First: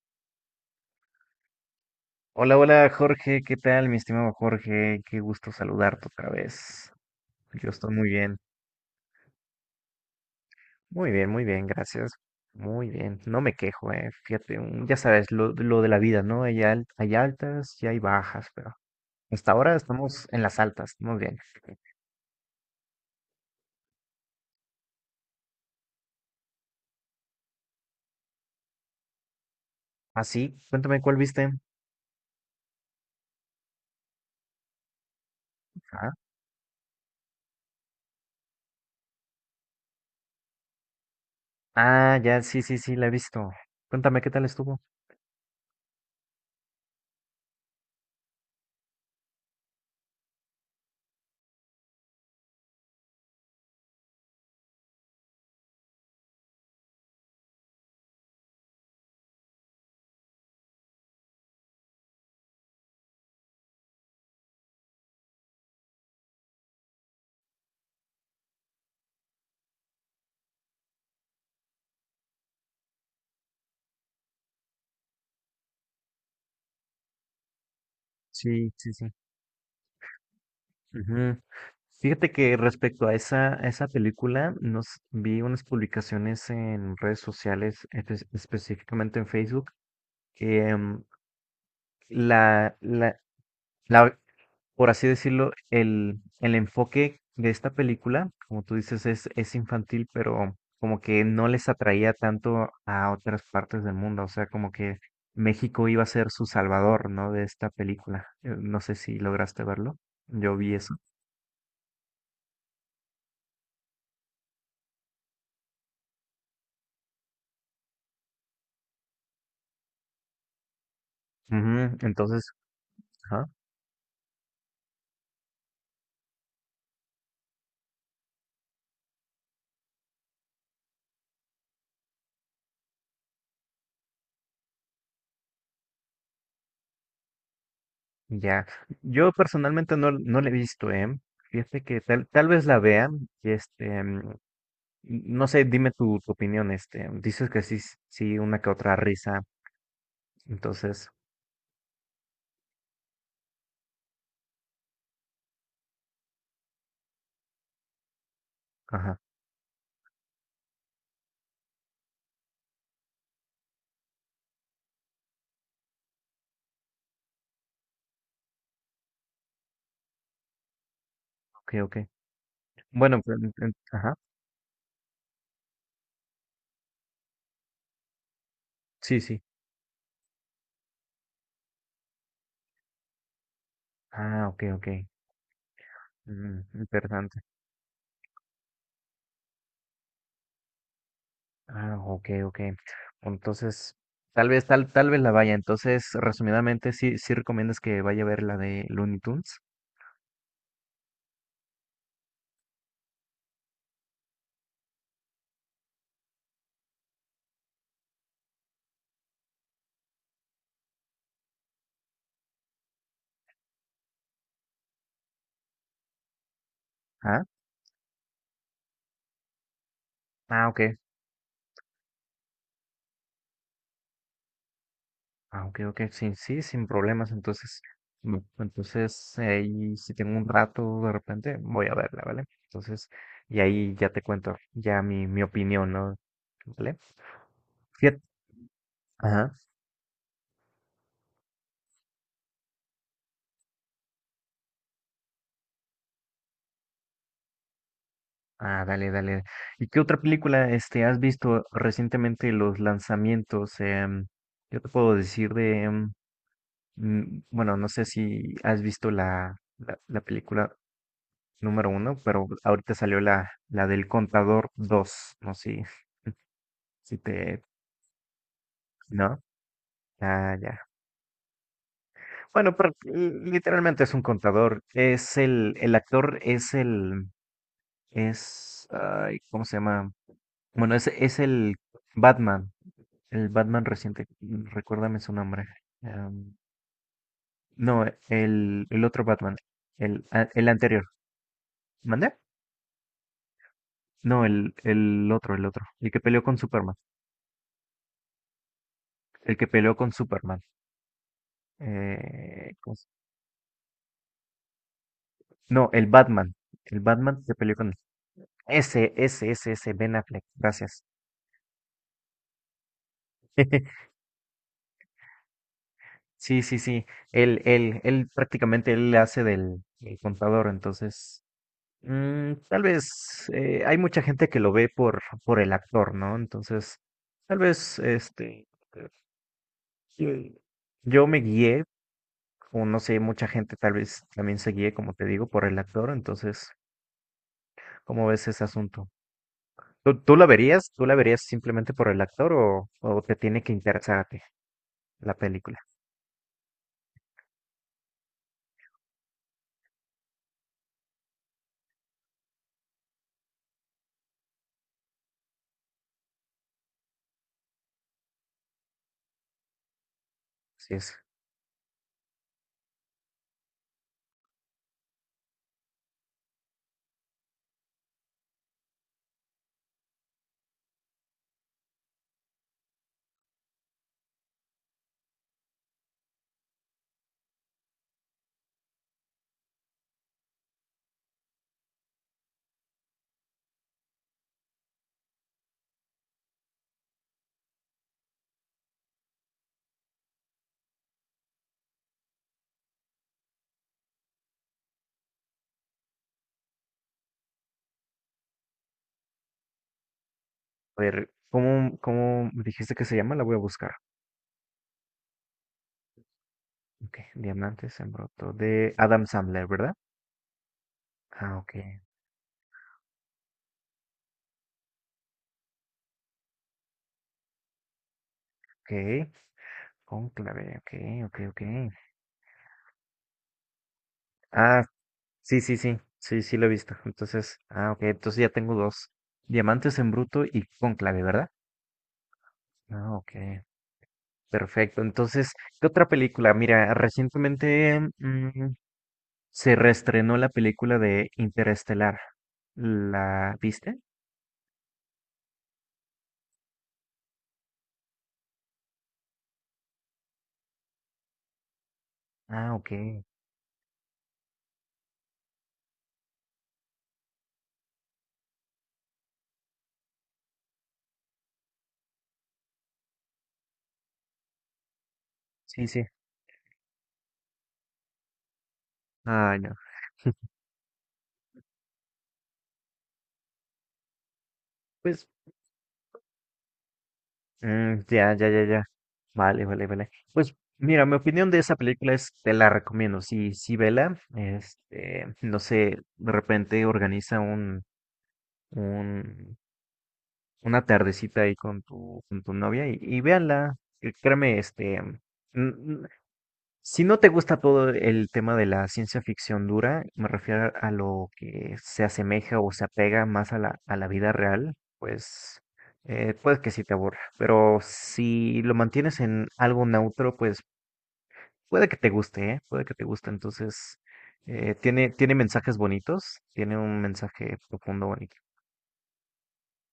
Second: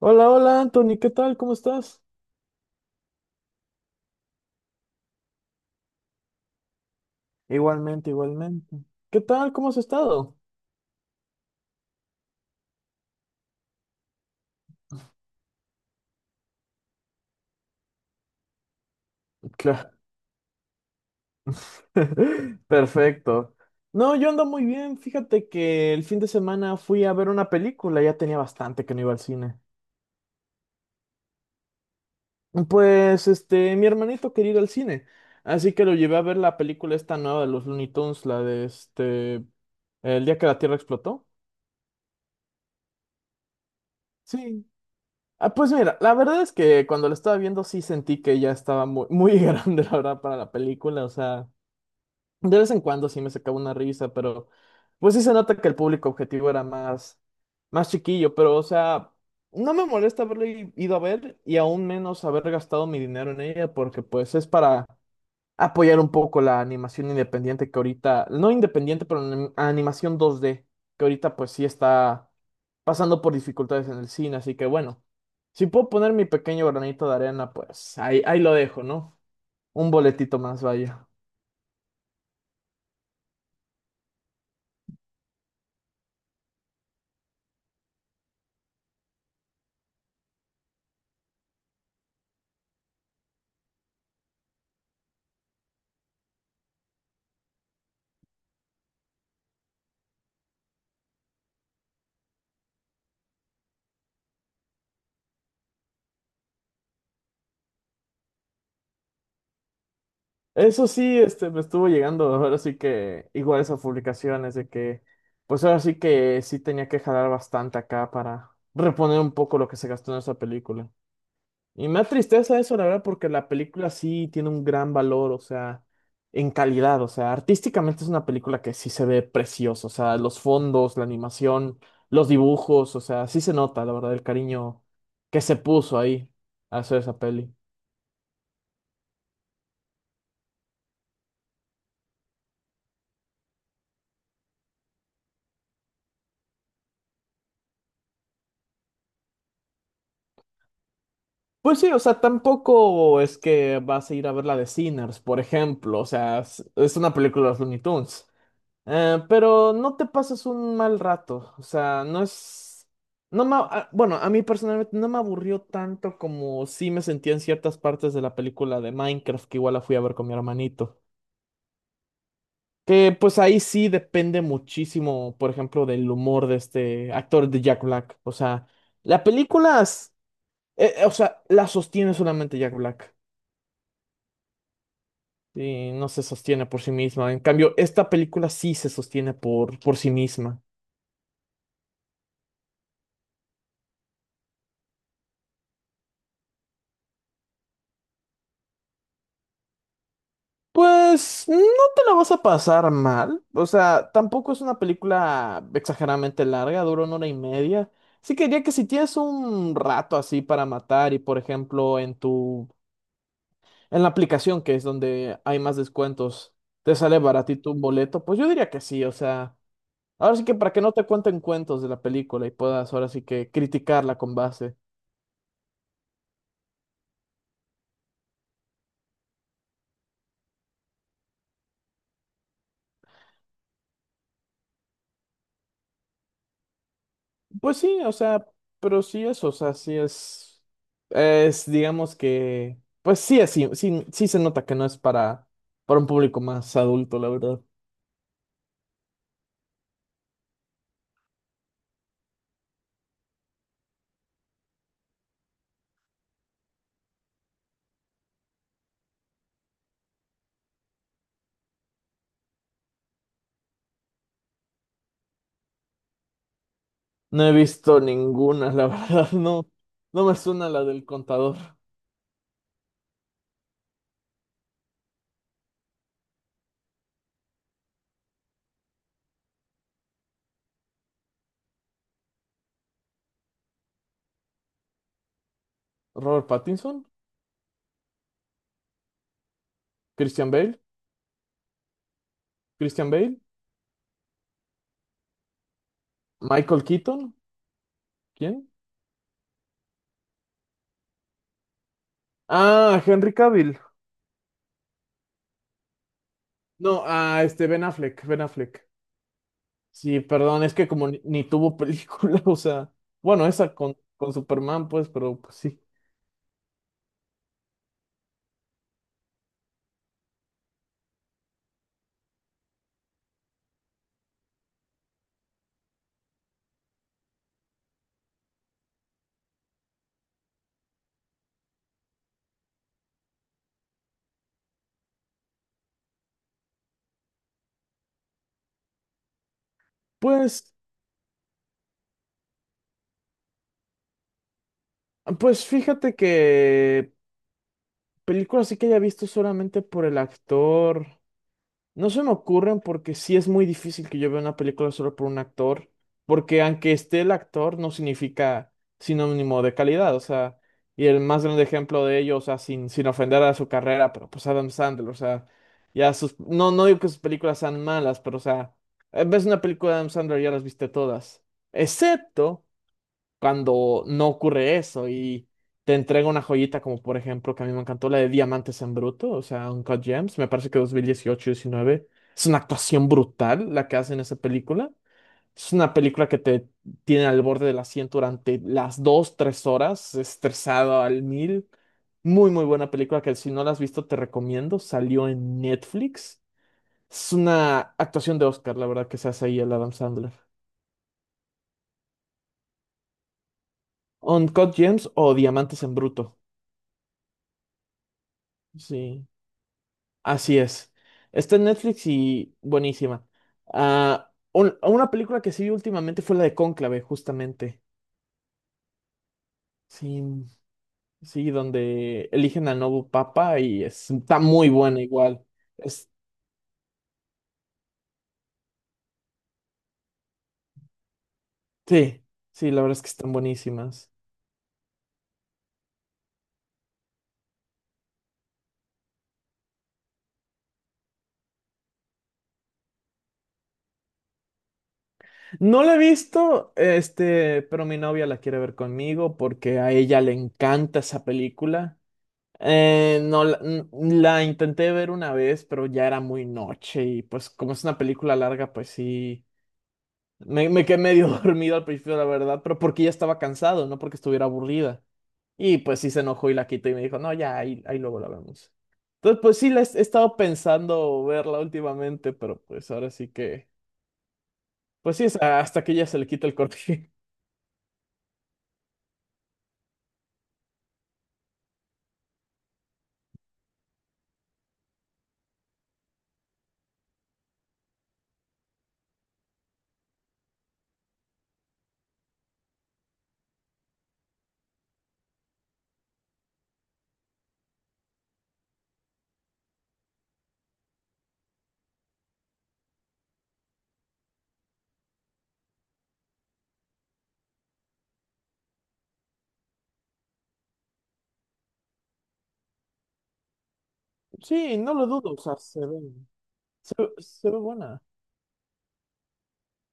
Hola, hola Anthony, ¿qué tal? ¿Cómo estás? Hola, hola Jorge, ¿qué tal, mi estimado Jorge? Qué gusto saludarte otra vez. Yo estoy muy Igualmente, bien, igualmente. ¿Qué tal? ¿Cómo has estado? muy bien, gracias. Muy bien, no me quejo, Fíjate, ya sabes, lo de la vida, ¿no? Hay altas y hay bajas, pero hasta ahora Claro. estamos en las altas, muy bien. Perfecto. No, yo ando muy bien. Fíjate que el fin de semana fui a ver una película, ya tenía bastante que no iba al cine. Así, cuéntame cuál viste. Pues, este, mi hermanito quería ir al cine, así que lo Ah, llevé a ver la película esta nueva de los Looney Tunes, la de este, El día que la Tierra explotó. ah, ya, sí, sí, sí, la he visto. Cuéntame qué tal Sí. estuvo. Ah, pues mira, la verdad es que cuando la estaba viendo sí sentí que ya estaba muy grande, la verdad, para la película, o sea. De vez en cuando sí me sacaba una risa, pero pues sí se nota que el público objetivo era más, más chiquillo, pero o sea, no me molesta haberle ido a ver y aún menos haber gastado mi dinero en ella, porque pues es para apoyar un poco la animación independiente que ahorita, no independiente, pero animación dos d que ahorita pues sí está pasando por dificultades en el cine, así que bueno, si puedo poner mi pequeño granito de arena, pues ahí, ahí lo Sí, dejo, sí, sí. ¿no? Un boletito más, vaya. Ujú. Fíjate que respecto a a esa película, nos vi unas publicaciones en redes sociales, específicamente en Facebook, que la, la, la- por así decirlo, el enfoque de esta película, como tú dices, es infantil, pero como que no les atraía tanto a otras partes del mundo. O sea, como que México iba a ser su salvador, ¿no? De esta película. No sé si lograste verlo. Yo vi Eso eso. sí, este, me estuvo llegando, ahora sí que igual esas publicaciones de que, pues ahora sí que sí tenía que jalar bastante acá para reponer un poco lo que se gastó en esa película. Y Ujú. me da Entonces, tristeza eso, la verdad, porque ajá, la película sí tiene un gran valor, o sea, en calidad, o sea, artísticamente es una película que sí se ve preciosa, o sea, los fondos, la animación, los dibujos, o sea, sí se nota, la verdad, el cariño que se puso ahí a hacer esa peli. ya. Yo personalmente no la he visto, ¿eh? Fíjate que tal vez la vea y este, no sé, dime tu opinión, este, dices que sí, sí, una que otra risa, entonces, Pues sí, o sea, tampoco es que vas a ir a ver la de Sinners, por ejemplo, o sea, es una película de los Looney Tunes. ajá, Pero no te pasas un mal rato, o sea, no es, no me, bueno, a mí personalmente no me aburrió tanto como sí me sentía en ciertas partes de la película de Minecraft, que igual la fui a ver con mi hermanito, ok, ok. que Bueno, pues pues, ahí sí ajá, depende muchísimo, por ejemplo, del humor de este actor de Jack Black, o sea, sí, la sí. película, o sea, la sostiene solamente Jack Black. Ah, ok, ok. Y no se Mm, sostiene por sí misma. interesante. En cambio, esta película sí se sostiene por sí misma. Ah, ok, ok. Entonces, tal vez la vaya. Entonces, resumidamente, sí recomiendas que vaya a ver la de Looney Tunes. Pues no te la vas a pasar mal. O sea, tampoco es una película exageradamente larga, dura una hora y media. Sí que diría que si tienes un rato así para matar y por ejemplo en tu en la aplicación que es donde hay más descuentos, te sale Ah, baratito un boleto, pues yo diría que sí, o sea, ahora sí que ah, para que no ok. te cuenten cuentos de la película y puedas ahora sí que criticarla con base. Ah, ok, ok, sí, sí, sin problemas. Entonces, entonces ahí si tengo un rato de repente, voy a verla, ¿vale? Entonces, y ahí ya te cuento ya mi opinión, ¿no? ¿Vale? Pues sí, o Fíjate. sea, pero sí es, o Ajá. sea, sí es, digamos que, pues sí es, sí, sí, sí se nota que no es para un público más adulto, la verdad. Ah, dale, dale. ¿Y qué otra película este has visto recientemente los lanzamientos? Yo te puedo decir de, bueno, no sé si has visto la película número uno, pero ahorita salió la del Contador dos. No sé si si No he te, visto ninguna, la verdad, ¿No? no, no me Ah, suena la ya. del contador. Bueno, pero literalmente es un contador. Es el actor es el, es, ay, ¿cómo se llama? Bueno, es Batman, el Batman reciente, recuérdame su nombre. Robert Am, Pattinson, no, el otro Batman, Christian el Bale, anterior. ¿Mandé? Christian Bale, No, el otro, el que peleó con Michael Superman, Keaton, ¿quién? el que peleó con Superman. Eh, ¿cómo Ah, se- Henry Cavill. No, el No, Batman ah, que este peleó Ben con... Affleck, Ben Affleck. Ese, Ben Sí, Affleck, perdón, es que gracias. como ni, ni tuvo película, o sea, bueno, esa con Superman, pues, pero pues sí. Sí, sí, sí. Él prácticamente él le hace del contador, entonces tal vez hay mucha gente que lo ve por el actor, ¿no? Entonces, tal vez eh, yo yo me guié, o no sé, mucha gente tal vez también se guíe, como te digo, por el actor, entonces, ¿cómo ves ese asunto? ¿Tú la Pues, verías? ¿Tú la verías simplemente por el actor o te tiene que interesarte la pues película? fíjate que película sí que haya visto solamente por el actor. No se me ocurren porque sí es muy difícil que yo vea una película solo por un actor, porque aunque esté el actor no significa sinónimo de calidad, o sea, Sí. y el más grande ejemplo de ello, o sea, sin, sin ofender a su carrera, pero pues Adam Sandler, o sea, ya sus, no, no digo que sus películas sean malas, pero o sea, ves una película de Adam Sandler y ya las viste todas, excepto cuando no ocurre eso y te entrega una joyita como por ejemplo que a mí me encantó la de Diamantes en Bruto, o sea, Uncut Gems, me parece que 2018 2019 es una actuación brutal la que hace en esa película. Es una película que te tiene al borde del asiento durante las 2, 3 horas, estresado al mil. Muy buena película que si no la has visto te recomiendo. Salió en Netflix. Es una actuación de Oscar, la verdad, que se hace ahí el Adam Sandler. A ver, ¿cómo me dijiste que se llama? La voy a buscar. Uncut Gems o Diamantes en Bruto. Ok, Diamantes en Bruto de Adam Sí. Sandler, ¿verdad? Así es. Ah, Está en ok, Netflix y buenísima. Ah, una película que sí vi últimamente fue la de Cónclave, justamente. ok. Sí, Cónclave, ok, ok, sí, ok. donde eligen al nuevo papa y está muy Ah, buena igual. sí, sí, sí, Es- sí, sí lo he visto. Entonces, ah, ok, entonces ya tengo dos. Diamantes en Bruto y Cónclave, ¿verdad? sí, sí, la verdad es que Ah, están ok, buenísimas. perfecto. Entonces, ¿qué otra película? Mira, recientemente se reestrenó la película de Interestelar. ¿La viste? No la he visto, este, pero mi novia la quiere ver conmigo porque a ella le encanta esa película. Ah, ok, No, la, la intenté ver una vez, pero ya era muy noche y pues como es una película larga, pues sí. Me quedé medio dormido al principio, la verdad, pero porque ya estaba cansado, no porque estuviera aburrida. Y sí, pues sí. sí se enojó y la quitó y me dijo, no, ya, ahí, ahí luego la vemos. Entonces, Ah, pues sí, no. He estado pensando verla últimamente, pero pues ahora sí que, pues sí, Pues, es hasta que ya se le quita el corte. mm, ya, ya, ya, ya. Vale, vale, vale. Pues, mira, mi opinión de esa película es, te la recomiendo. Sí, sí, vela. Este, no sé, de repente organiza un, una tardecita ahí con con tu novia y véanla. Que Créeme, n- si no te gusta todo el tema de la ciencia ficción dura, me refiero a lo que se asemeja o se apega más a a la vida real, pues puede que sí te aburra. Pero si lo mantienes en algo neutro, pues puede que te guste, ¿eh? Puede que te guste. Entonces, Sí, no lo dudo, tiene o sea, mensajes se ve, bonitos, tiene un se ve mensaje buena. profundo bonito.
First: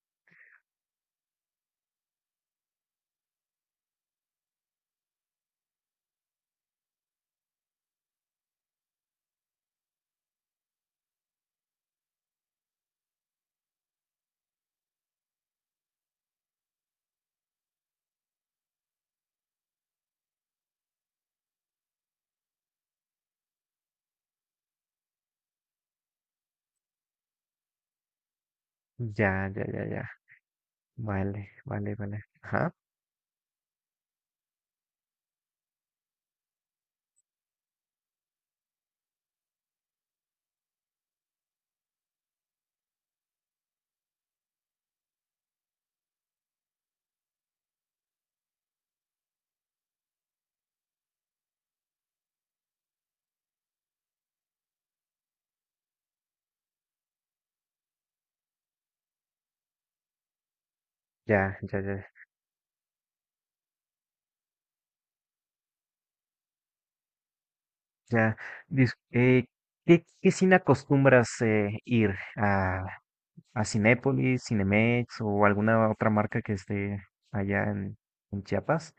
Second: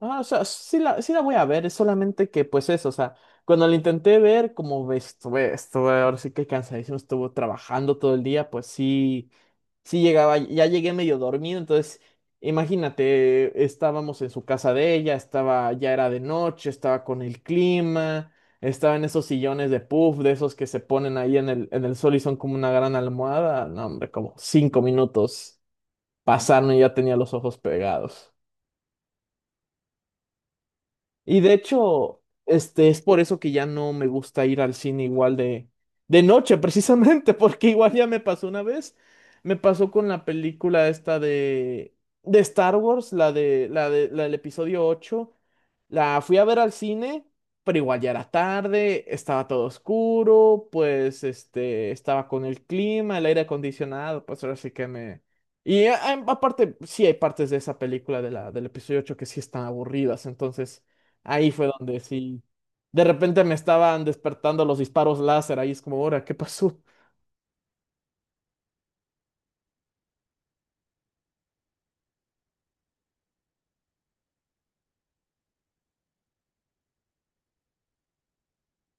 Ah, o sea, sí la, sí la voy a ver, es solamente que, pues eso, o sea, cuando la intenté ver, como ves, estuve, ahora sí que cansadísimo, estuvo trabajando todo el día, pues sí Sí llegaba, ya llegué medio dormido, entonces imagínate, estábamos en su casa de ella, estaba, ya era de noche, estaba con el clima, estaba en esos sillones de puff, de esos que se ponen ahí en el sol y son como una gran almohada. No, hombre, como 5 minutos pasaron y ya tenía los ojos pegados. Ya, ya, ya, ya. Y Vale, de vale, hecho, vale. Ajá. este, es por eso que ya no me gusta ir al cine igual de noche, precisamente, porque igual ya me pasó una vez. Me pasó con la película esta de Star Wars, la de, la de, la del episodio ocho. La fui a ver al cine, pero igual ya era tarde, estaba todo oscuro, pues este, estaba con el clima, el aire acondicionado, pues ahora sí que me... Y aparte, sí hay partes de esa película de la, del episodio 8 que sí están aburridas, entonces ahí Ya, fue ya, donde ya. sí. De repente me estaban despertando los disparos láser. Ahí es como, ahora, ¿qué pasó? Ya, dis- eh, ¿qué cine acostumbras ir a Cinépolis, Cinemex o alguna otra marca que esté allá en Chiapas?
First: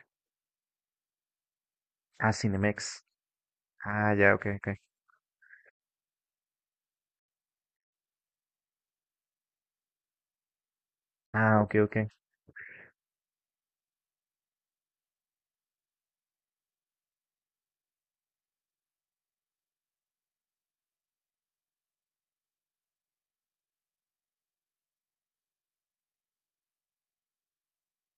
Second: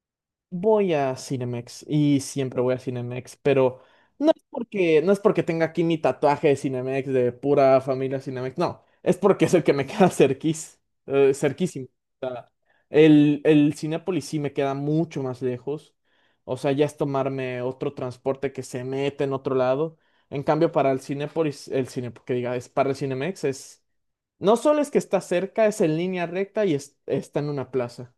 Voy a Cinemex y Ah, siempre voy a Cinemex. Cinemex, pero Ah, no ya, es ok, ok. porque, no es porque tenga aquí mi tatuaje de Cinemex, de pura familia Cinemex, no, es porque es el que me queda cerquís, Ah, ok, cerquísimo. ok. El Cinépolis sí me queda mucho más lejos. O sea, ya es tomarme otro transporte que se mete en otro lado. En cambio, para el Cinépolis, el cine, que diga, es para el Cinemex, es. No solo es que está cerca, es en línea recta y está en una plaza.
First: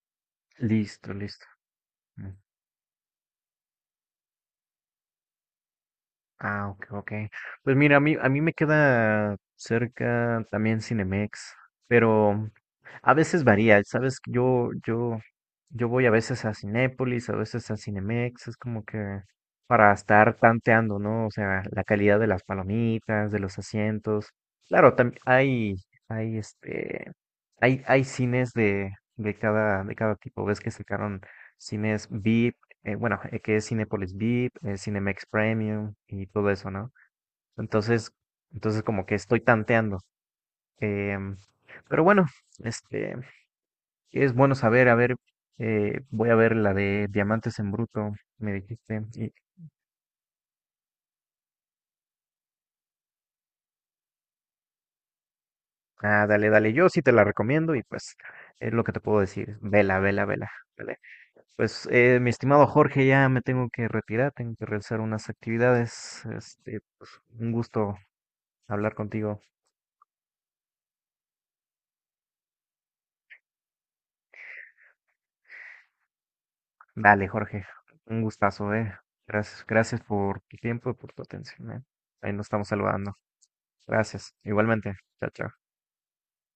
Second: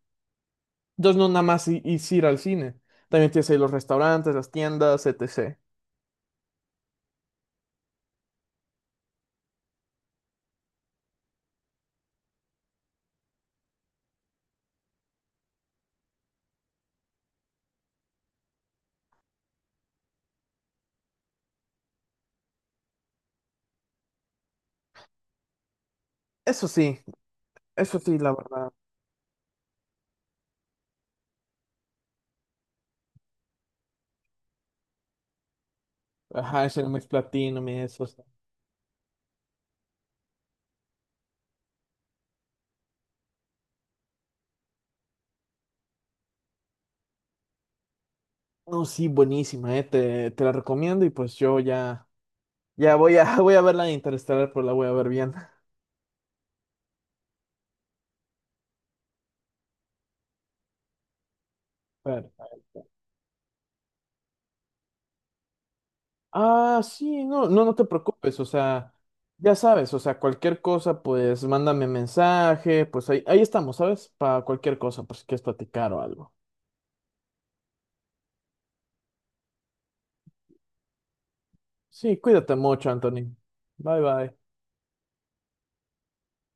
Listo, Entonces, no nada listo. más es ir Mm. al cine. También tienes ahí los restaurantes, las tiendas, etc. Ah, ok, ok. Pues mira, a mí me queda cerca también Cinemex, pero a veces varía, ¿sabes? Yo voy a veces a Cinépolis, a veces a Cinemex, es como que para estar tanteando, ¿no? O sea, la calidad de las palomitas, de los asientos. Claro, hay Eso sí, este, eso hay sí, la cines verdad. de, de cada tipo. Ves que sacaron cines VIP bueno, que es Cinepolis VIP, Cinemex Premium y todo Ajá, eso, el ¿no? Cinemex Platinum y eso. Entonces, Está- entonces como que estoy tanteando. em, pero bueno, este, es bueno saber, a ver, voy a ver la de Diamantes en Bruto, me No, dijiste. sí, Y, buenísima, eh. Te la recomiendo y pues yo ya. Ya voy a, voy a ver la de Interestelar, pero la voy a ver bien. ah, dale, dale, yo sí te la recomiendo y pues es lo que te puedo decir. Vela. Pues mi Bueno. estimado Jorge, ya me tengo que retirar, tengo que realizar unas actividades. Este, Ah, pues, sí, no, un no, no te gusto preocupes, o hablar sea, contigo. ya sabes, o sea, cualquier cosa, pues mándame mensaje, pues ahí, ahí estamos, ¿sabes? Para cualquier cosa, pues si quieres platicar o algo. Dale, Jorge, un gustazo, eh. Gracias, gracias por tu tiempo y por tu atención, eh. Sí, Ahí nos cuídate estamos mucho, saludando. Anthony. Bye, Gracias. bye. Igualmente. Chao, chao.